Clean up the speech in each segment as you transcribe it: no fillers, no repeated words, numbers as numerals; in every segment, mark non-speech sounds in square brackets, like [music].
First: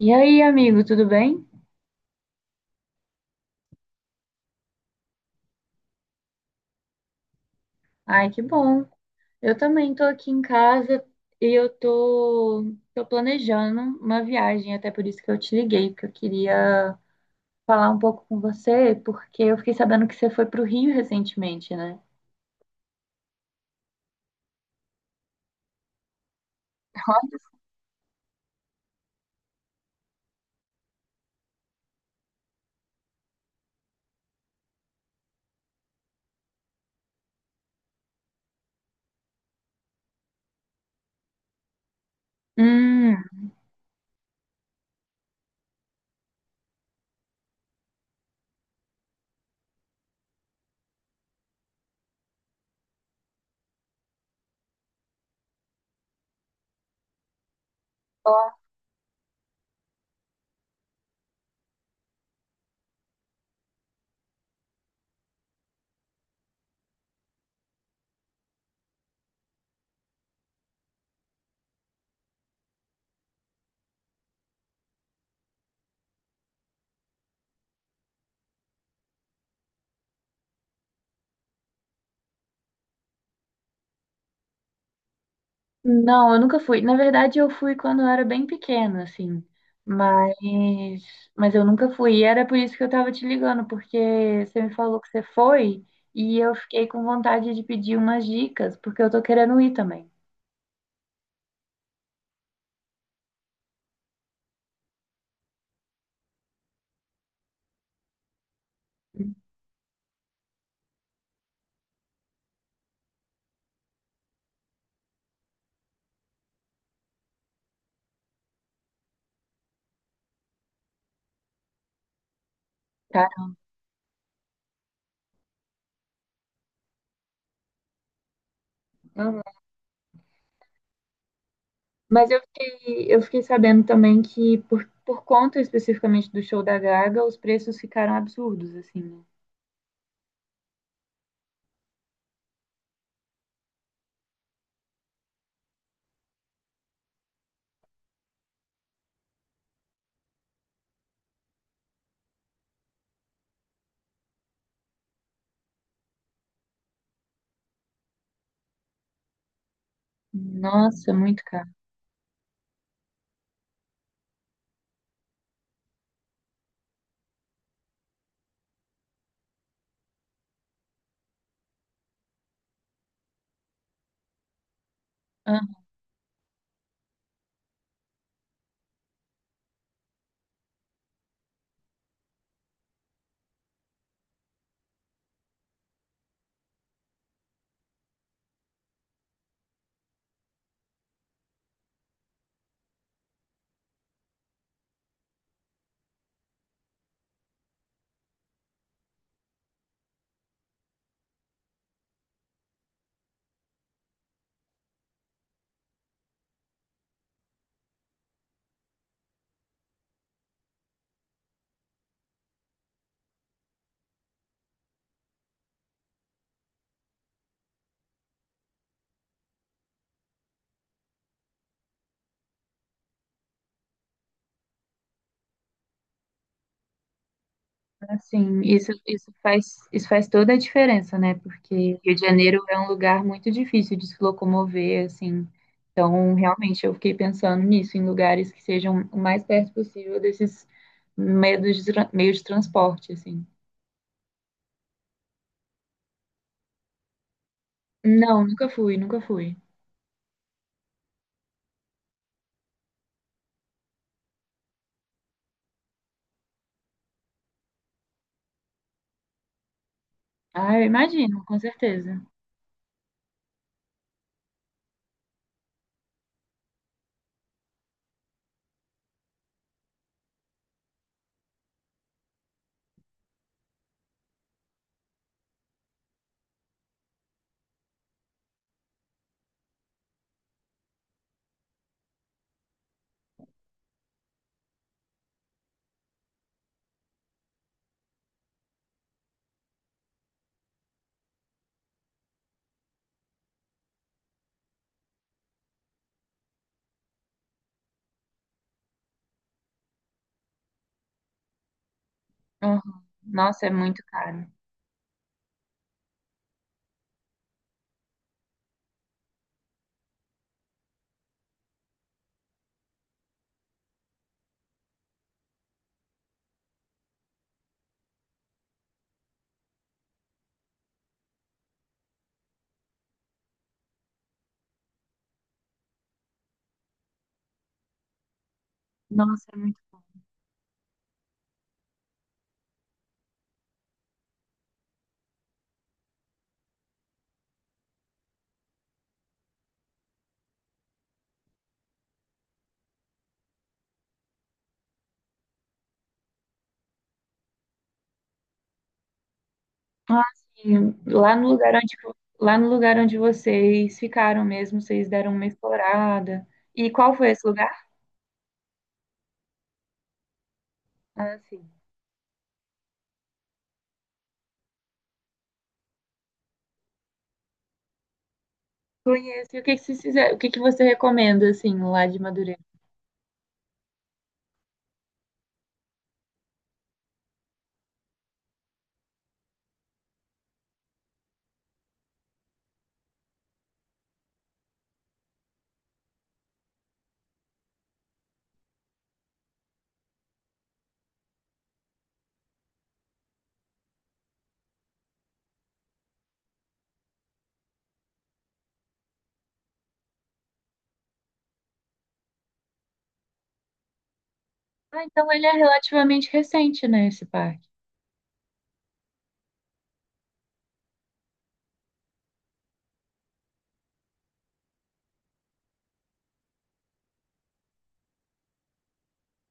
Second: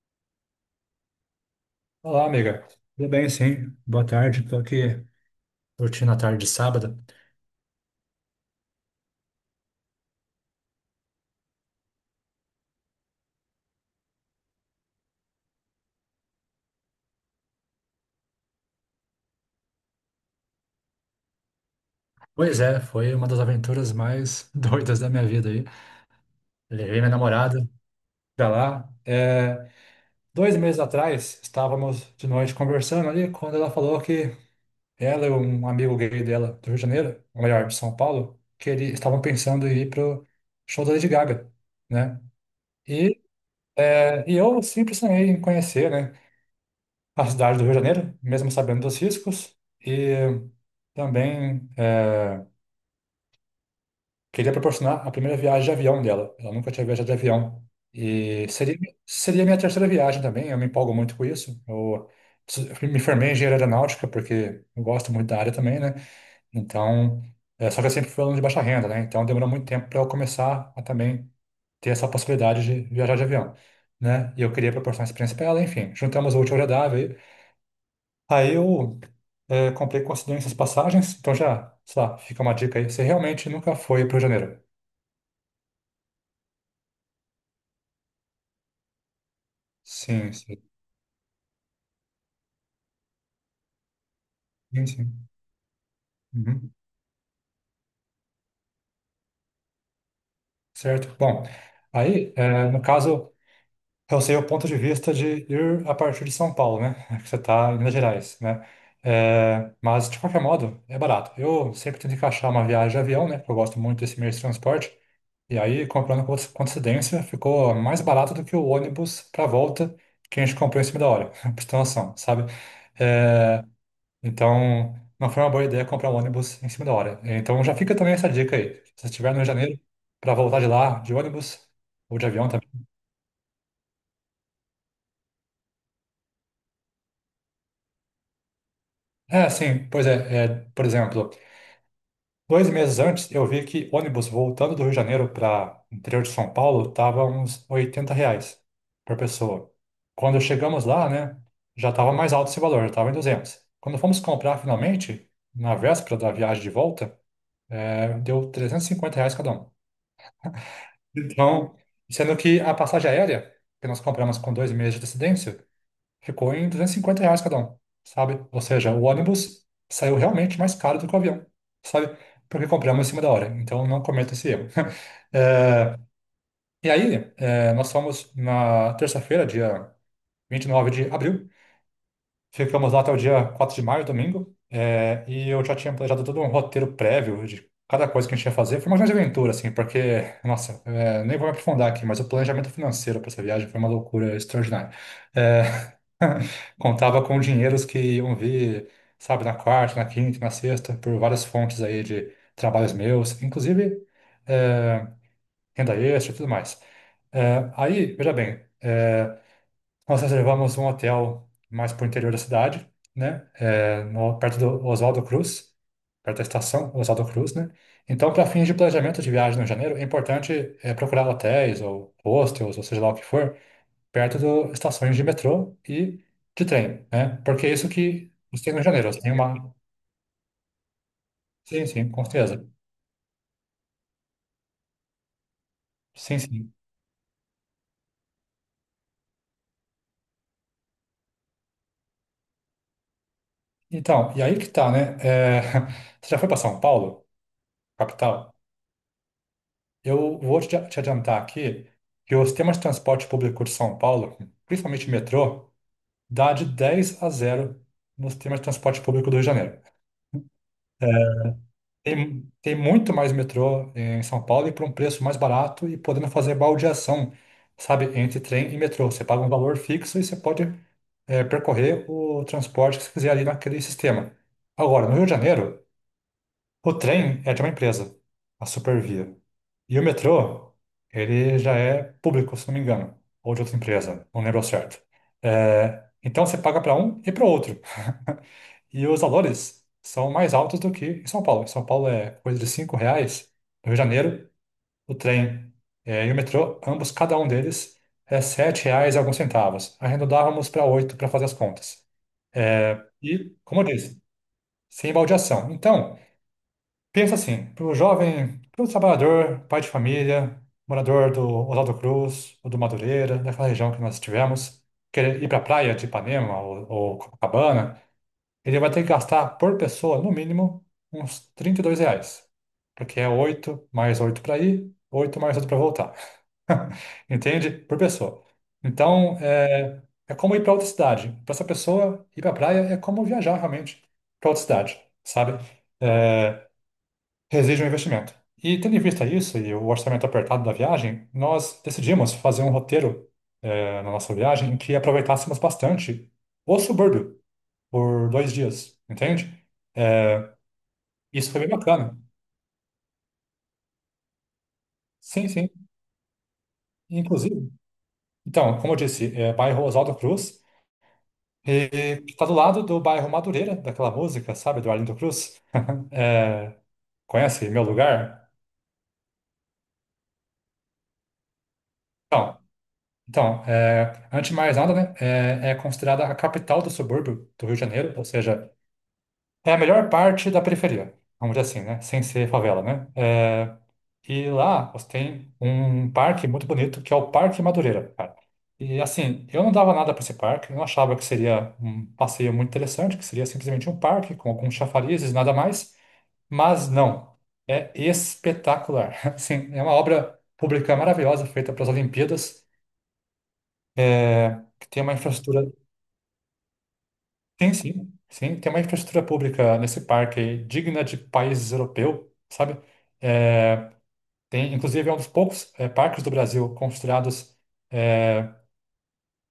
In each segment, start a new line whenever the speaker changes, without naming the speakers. E aí, amigo, tudo bem?
Olá, amiga. Tudo bem, sim? Boa tarde. Estou aqui curtindo a tarde de sábado.
Ai, que bom. Eu também tô aqui em casa e eu tô planejando uma viagem, até por isso que eu te liguei, porque eu queria falar um pouco com você, porque eu fiquei sabendo que você foi pro Rio recentemente, né?
Pois é, foi uma das aventuras mais [laughs] doidas da minha vida aí. Levei minha namorada pra lá. É, 2 meses atrás, estávamos de noite conversando ali, quando ela falou que ela e um amigo gay dela do Rio de Janeiro, ou melhor, de São Paulo, que eles estavam pensando em ir pro show da Lady Gaga, né?
Hum,
E, e eu sempre sonhei em conhecer, né? A cidade do Rio de Janeiro, mesmo sabendo dos riscos, e também queria proporcionar a primeira viagem de avião dela. Ela nunca tinha viajado de avião. E seria minha terceira viagem também, eu me empolgo muito com isso. Eu me formei em engenharia aeronáutica porque eu gosto muito da área também, né? Então, só que eu sempre fui aluno de baixa renda, né? Então demorou muito tempo para eu começar a também ter essa possibilidade de viajar de avião, né? E eu queria proporcionar essa experiência para ela, enfim. Juntamos o útil ao agradável. Aí eu comprei com antecedência as passagens, então já, sei lá, fica uma dica aí. Você realmente nunca foi para o Rio de Janeiro?
Não, eu nunca fui. Na verdade, eu fui quando eu era bem pequena, assim.
Sim,
Mas,
sim,
mas eu nunca fui. E era por isso que eu tava te ligando, porque você me
sim.
falou que você
Sim.
foi e eu
Uhum.
fiquei com vontade de pedir umas dicas, porque eu tô querendo ir também,
Certo. Bom, aí, no caso, eu sei o ponto de vista de ir a partir de São Paulo, né? [laughs] Que você está em Minas Gerais, né? É, mas, de qualquer modo, é barato. Eu sempre tento encaixar uma viagem de avião, né? Porque eu gosto muito desse meio de transporte. E aí, comprando com coincidência, ficou mais barato do que o ônibus para volta que a gente comprou em cima da hora, [laughs] pra você ter noção, sabe?
tá?
É, então, não foi uma boa ideia comprar um ônibus em cima da hora. Então, já fica também essa dica aí. Se você estiver no
Uhum.
Rio de Janeiro, para voltar de lá, de ônibus ou de
Mas
avião também.
eu fiquei sabendo também que, por conta especificamente do show da Gaga, os preços ficaram absurdos, assim, né?
É, sim, pois é, por exemplo. 2 meses antes, eu vi que ônibus voltando do Rio de Janeiro para interior de São Paulo estava uns R$ 80 por pessoa. Quando chegamos lá, né, já estava mais alto esse valor, já estava em 200. Quando fomos comprar finalmente, na véspera da viagem de volta, deu R$ 350 cada um.
Nossa, muito caro.
Então, sendo que a passagem aérea, que nós compramos com 2 meses de antecedência, ficou em R$ 250 cada um, sabe? Ou seja, o ônibus saiu realmente mais caro do que o avião, sabe? Porque compramos em cima da hora, então não cometa esse erro. [laughs] Eh, e aí, nós fomos na terça-feira, dia 29 de abril. Ficamos lá até o dia 4 de maio, domingo, e eu já tinha planejado todo um roteiro prévio de cada coisa que a gente ia fazer. Foi uma grande aventura, assim, porque, nossa, nem vou me aprofundar aqui, mas o planejamento financeiro para essa viagem foi uma loucura extraordinária. É, [laughs] contava com dinheiros que iam vir, sabe, na quarta, na quinta, na sexta, por várias fontes aí de trabalhos meus, inclusive é, renda extra e tudo mais. É, aí, veja bem. Nós reservamos um hotel mais para o interior da cidade, né? É, perto do Oswaldo Cruz, perto da estação Oswaldo Cruz, né? Então, para fins de planejamento de viagem no janeiro, é importante procurar hotéis ou hostels, ou seja lá o que for, perto de estações de metrô e de trem, né? Porque é isso que
Assim,
você tem no janeiro. Você tem uma...
isso faz toda a diferença, né?
Sim,
Porque
sim,
Rio de
com
Janeiro
certeza.
é um lugar muito difícil de se locomover, assim. Então,
Sim, sim.
realmente, eu fiquei pensando nisso, em lugares que sejam o mais perto possível desses meios de transporte, assim.
Então, e aí que tá, né? É, [laughs] você já foi para São Paulo,
Não,
capital?
nunca fui.
Eu vou te adiantar aqui que o sistema de transporte público de São Paulo, principalmente o metrô, dá de 10 a zero no sistema de transporte público do Rio de Janeiro.
Ah, eu
É,
imagino, com certeza.
Tem muito mais metrô em São Paulo e por um preço mais barato e podendo fazer baldeação, sabe, entre trem e metrô. Você paga um valor fixo e você pode percorrer o transporte que você quiser ali naquele sistema. Agora, no Rio de Janeiro, o trem é de uma empresa, a Supervia. E o metrô, ele já é público, se não me engano, ou de outra empresa, não lembro ao certo. É, então você paga para um e para outro. [laughs] E os valores são mais altos do que em São Paulo. Em São Paulo é coisa de R$ 5. No Rio de Janeiro, o trem e o metrô, ambos, cada um deles, é R$ 7 e alguns centavos. Arredondávamos para 8 para fazer as contas. É,
Aham.
e,
Nossa, é
como eu
muito
disse,
caro.
sem baldeação. Então, pensa assim, para o jovem, para o trabalhador, pai de família, morador do Oswaldo Cruz ou do Madureira, daquela região que nós estivemos, querer ir para a praia de Ipanema ou Copacabana, ele vai ter que gastar por pessoa, no mínimo, uns R$ 32. Porque é 8 mais 8 para ir, 8 mais 8 para voltar. [laughs] Entende? Por pessoa. Então,
Nossa, é muito.
é como ir para outra cidade. Para essa pessoa, ir para a praia é como viajar realmente para outra cidade, sabe? É, reseja um investimento. E tendo em vista isso e o orçamento apertado da viagem, nós decidimos fazer um roteiro na nossa viagem em que aproveitássemos bastante o subúrbio por 2 dias, entende?
Ah,
Eh,
sim.
isso foi bem bacana.
Lá no lugar onde vocês ficaram mesmo, vocês deram uma
Sim, sim.
explorada. E qual foi esse lugar?
Inclusive, então, como eu disse, é bairro Oswaldo Cruz,
Ah, sim.
e que está do lado do bairro Madureira, daquela música, sabe, do Arlindo Cruz? [laughs] Eh, conhece Meu Lugar?
Conheço. E o que que vocês fizeram? O que que você recomenda, assim, lá de
Então,
Madureira?
Então, antes de mais nada, né, é considerada a capital do subúrbio do Rio de Janeiro, ou seja, é a melhor parte da periferia, vamos dizer assim, né, sem ser favela, né? É, e lá você tem um parque muito bonito, que é o Parque Madureira, cara. E assim, eu não dava nada para esse parque, eu não achava que seria um passeio muito interessante, que seria simplesmente um parque com alguns chafarizes e nada mais, mas não, é espetacular. [laughs] Assim, é uma obra pública maravilhosa feita para as Olimpíadas. É, que tem
Ah,
uma
então ele é
infraestrutura.
relativamente recente, né, esse parque.
Tem sim, sim, tem uma infraestrutura pública nesse parque aí, digna de países europeus, sabe? É, tem, inclusive, é um dos poucos parques do Brasil construídos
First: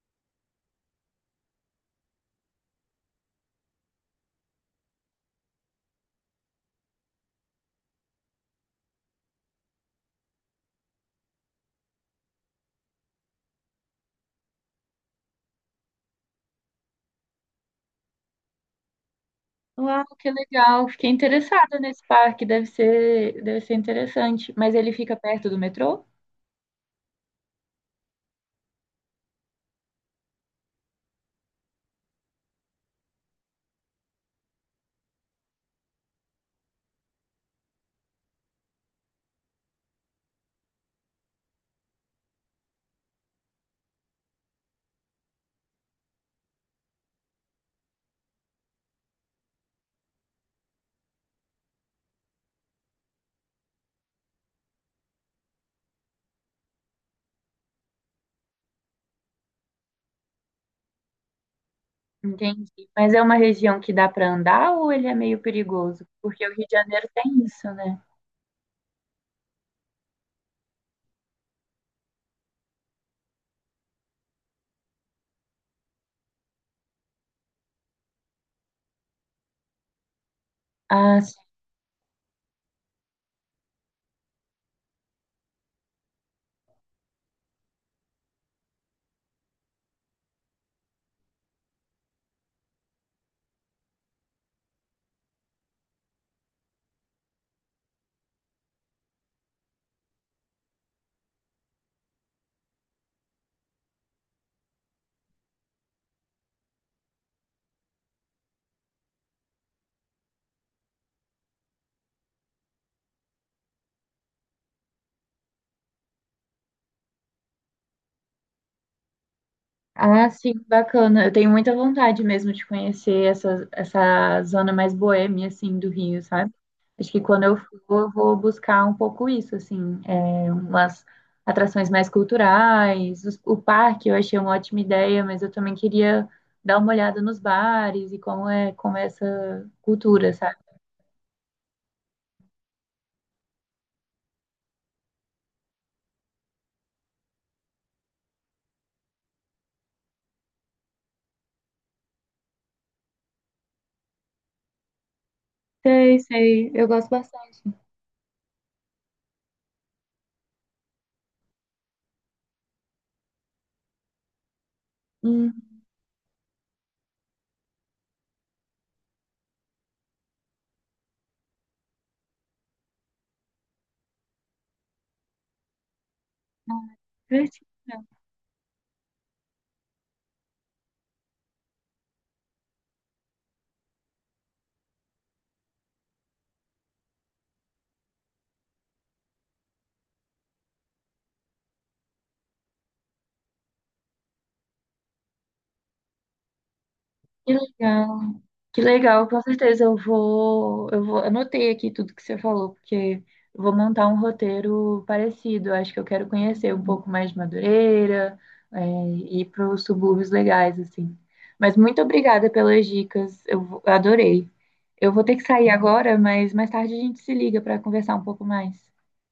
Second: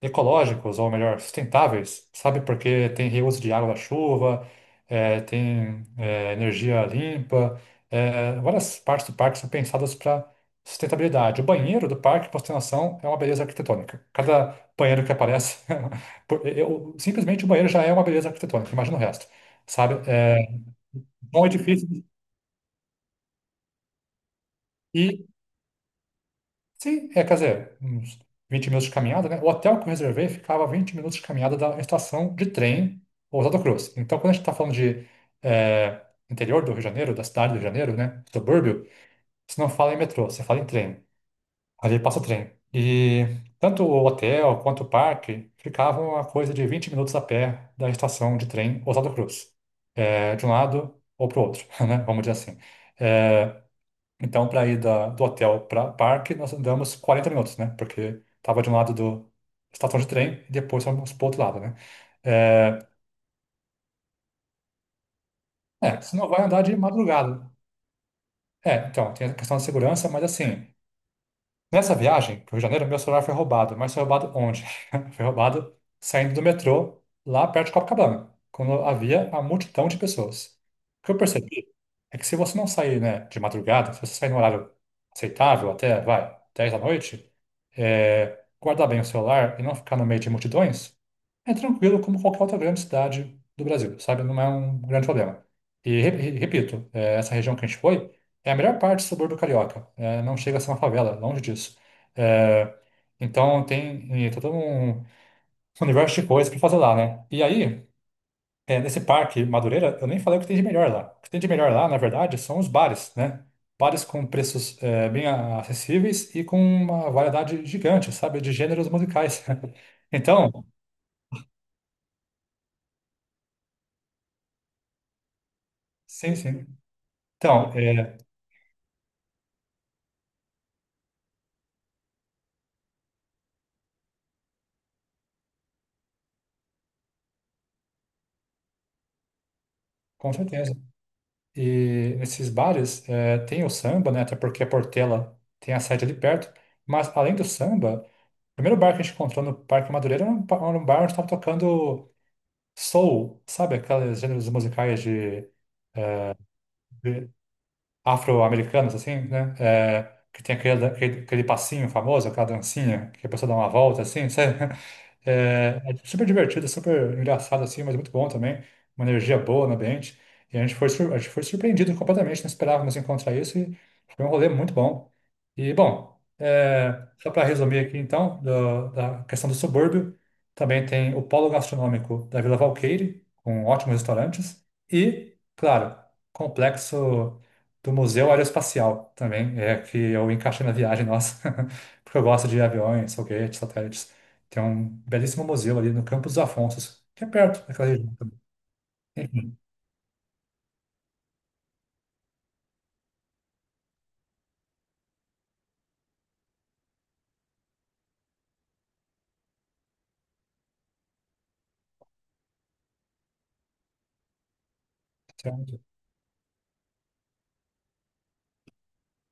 ecológicos, ou melhor, sustentáveis, sabe? Porque tem reuso de água da chuva, tem energia limpa, eh, várias partes do parque são pensadas para sustentabilidade. O banheiro do parque, para você ter noção, é uma beleza arquitetônica. Cada banheiro que aparece, [laughs] simplesmente o banheiro já é uma beleza arquitetônica, imagina o resto, sabe?
Uau, que
É
legal. Fiquei
um
interessada
edifício.
nesse parque. Deve ser interessante. Mas ele fica perto do metrô?
Sim, é, quer dizer, uns 20 minutos de caminhada, né? O hotel que eu reservei ficava a 20 minutos de caminhada da estação de trem Ousado Cruz. Então, quando a gente está falando de é, interior do Rio de Janeiro, da cidade do Rio de Janeiro, né? Subúrbio, você não fala em metrô, você fala em trem. Ali passa o trem. E tanto o hotel quanto o parque ficavam a coisa de 20 minutos a pé da estação de trem Ousado Cruz. É, de um lado ou para o outro, [laughs] né? Vamos dizer assim. É, então, para ir do hotel para parque, nós andamos 40 minutos, né? Porque tava de um lado do estação de trem e depois fomos para outro lado, né? É,
Entendi. Mas é uma região que dá para andar ou ele é meio
é,
perigoso?
você não vai
Porque o
andar
Rio
de
de Janeiro tem
madrugada.
isso, né?
É, então, tem a questão da segurança, mas assim, nessa viagem pro Rio de Janeiro, meu celular foi roubado. Mas foi roubado onde? [laughs] Foi roubado saindo do metrô, lá perto de Copacabana, quando havia a multidão de pessoas. O que eu
Ah.
percebi é que se você não sair, né, de madrugada, se você sair no horário aceitável, até, vai, 10 da noite, é, guardar bem o celular e não ficar no meio de multidões, é tranquilo como qualquer outra grande cidade do Brasil, sabe? Não é um grande problema. E, repito, essa região que a gente foi. É a melhor parte do subúrbio carioca. É, não chega a ser uma favela, longe disso. É, então tem todo um universo de coisas para fazer lá, né? E aí, nesse parque Madureira, eu nem falei o que tem de melhor lá. O que tem de melhor lá, na verdade, são os bares, né? Bares com preços bem acessíveis e com uma variedade gigante, sabe? De gêneros musicais. [laughs]
Ah,
Então,
sim, bacana. Eu tenho muita vontade mesmo de conhecer essa zona mais boêmia, assim, do Rio,
sim,
sabe?
sim.
Acho que quando eu
Então,
for, eu vou buscar um pouco isso, assim, é, umas atrações mais culturais. O parque eu achei uma ótima ideia, mas eu também queria dar uma olhada nos bares e como é essa cultura,
com
sabe?
certeza. E nesses bares tem o samba, né? Até porque a Portela tem a sede ali perto. Mas além do samba, o primeiro bar que a gente encontrou no Parque Madureira era um bar onde estava tocando soul, sabe? Aqueles gêneros musicais de,
Sei, sei, eu gosto
de
bastante.
afro-americanos, assim, né? Que tem aquele passinho famoso, aquela dancinha, que a pessoa dá uma volta, assim, [laughs] sabe?
Hum,
É, é super divertido, super engraçado assim, mas muito bom também. Uma energia boa no ambiente. E a gente foi surpreendido completamente, não esperávamos encontrar isso e foi um rolê muito bom. E, bom, só para
divertido.
resumir aqui então, da questão do subúrbio, também tem o polo gastronômico da Vila Valqueire, com ótimos restaurantes. E, claro, complexo do Museu Aeroespacial também, é que eu encaixei na viagem nossa, [laughs] porque eu gosto de aviões, foguetes, satélites. Tem um belíssimo museu ali no Campos dos Afonsos, que é
Que
perto daquela região
legal.
também.
Que legal, com
Enfim,
certeza eu vou, anotei aqui tudo que você falou, porque eu vou montar um roteiro parecido. Eu acho que eu quero conhecer um pouco mais de Madureira, é, e ir para os subúrbios legais, assim. Mas muito obrigada pelas dicas, eu adorei. Eu vou ter que sair
certo?
agora, mas mais tarde a gente se liga para conversar um pouco mais.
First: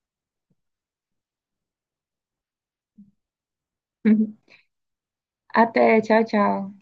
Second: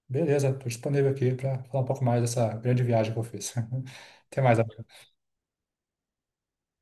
Beleza, estou disponível aqui para falar um pouco mais dessa grande viagem que eu fiz. [laughs] Até
[laughs]
mais.
Até, tchau, tchau.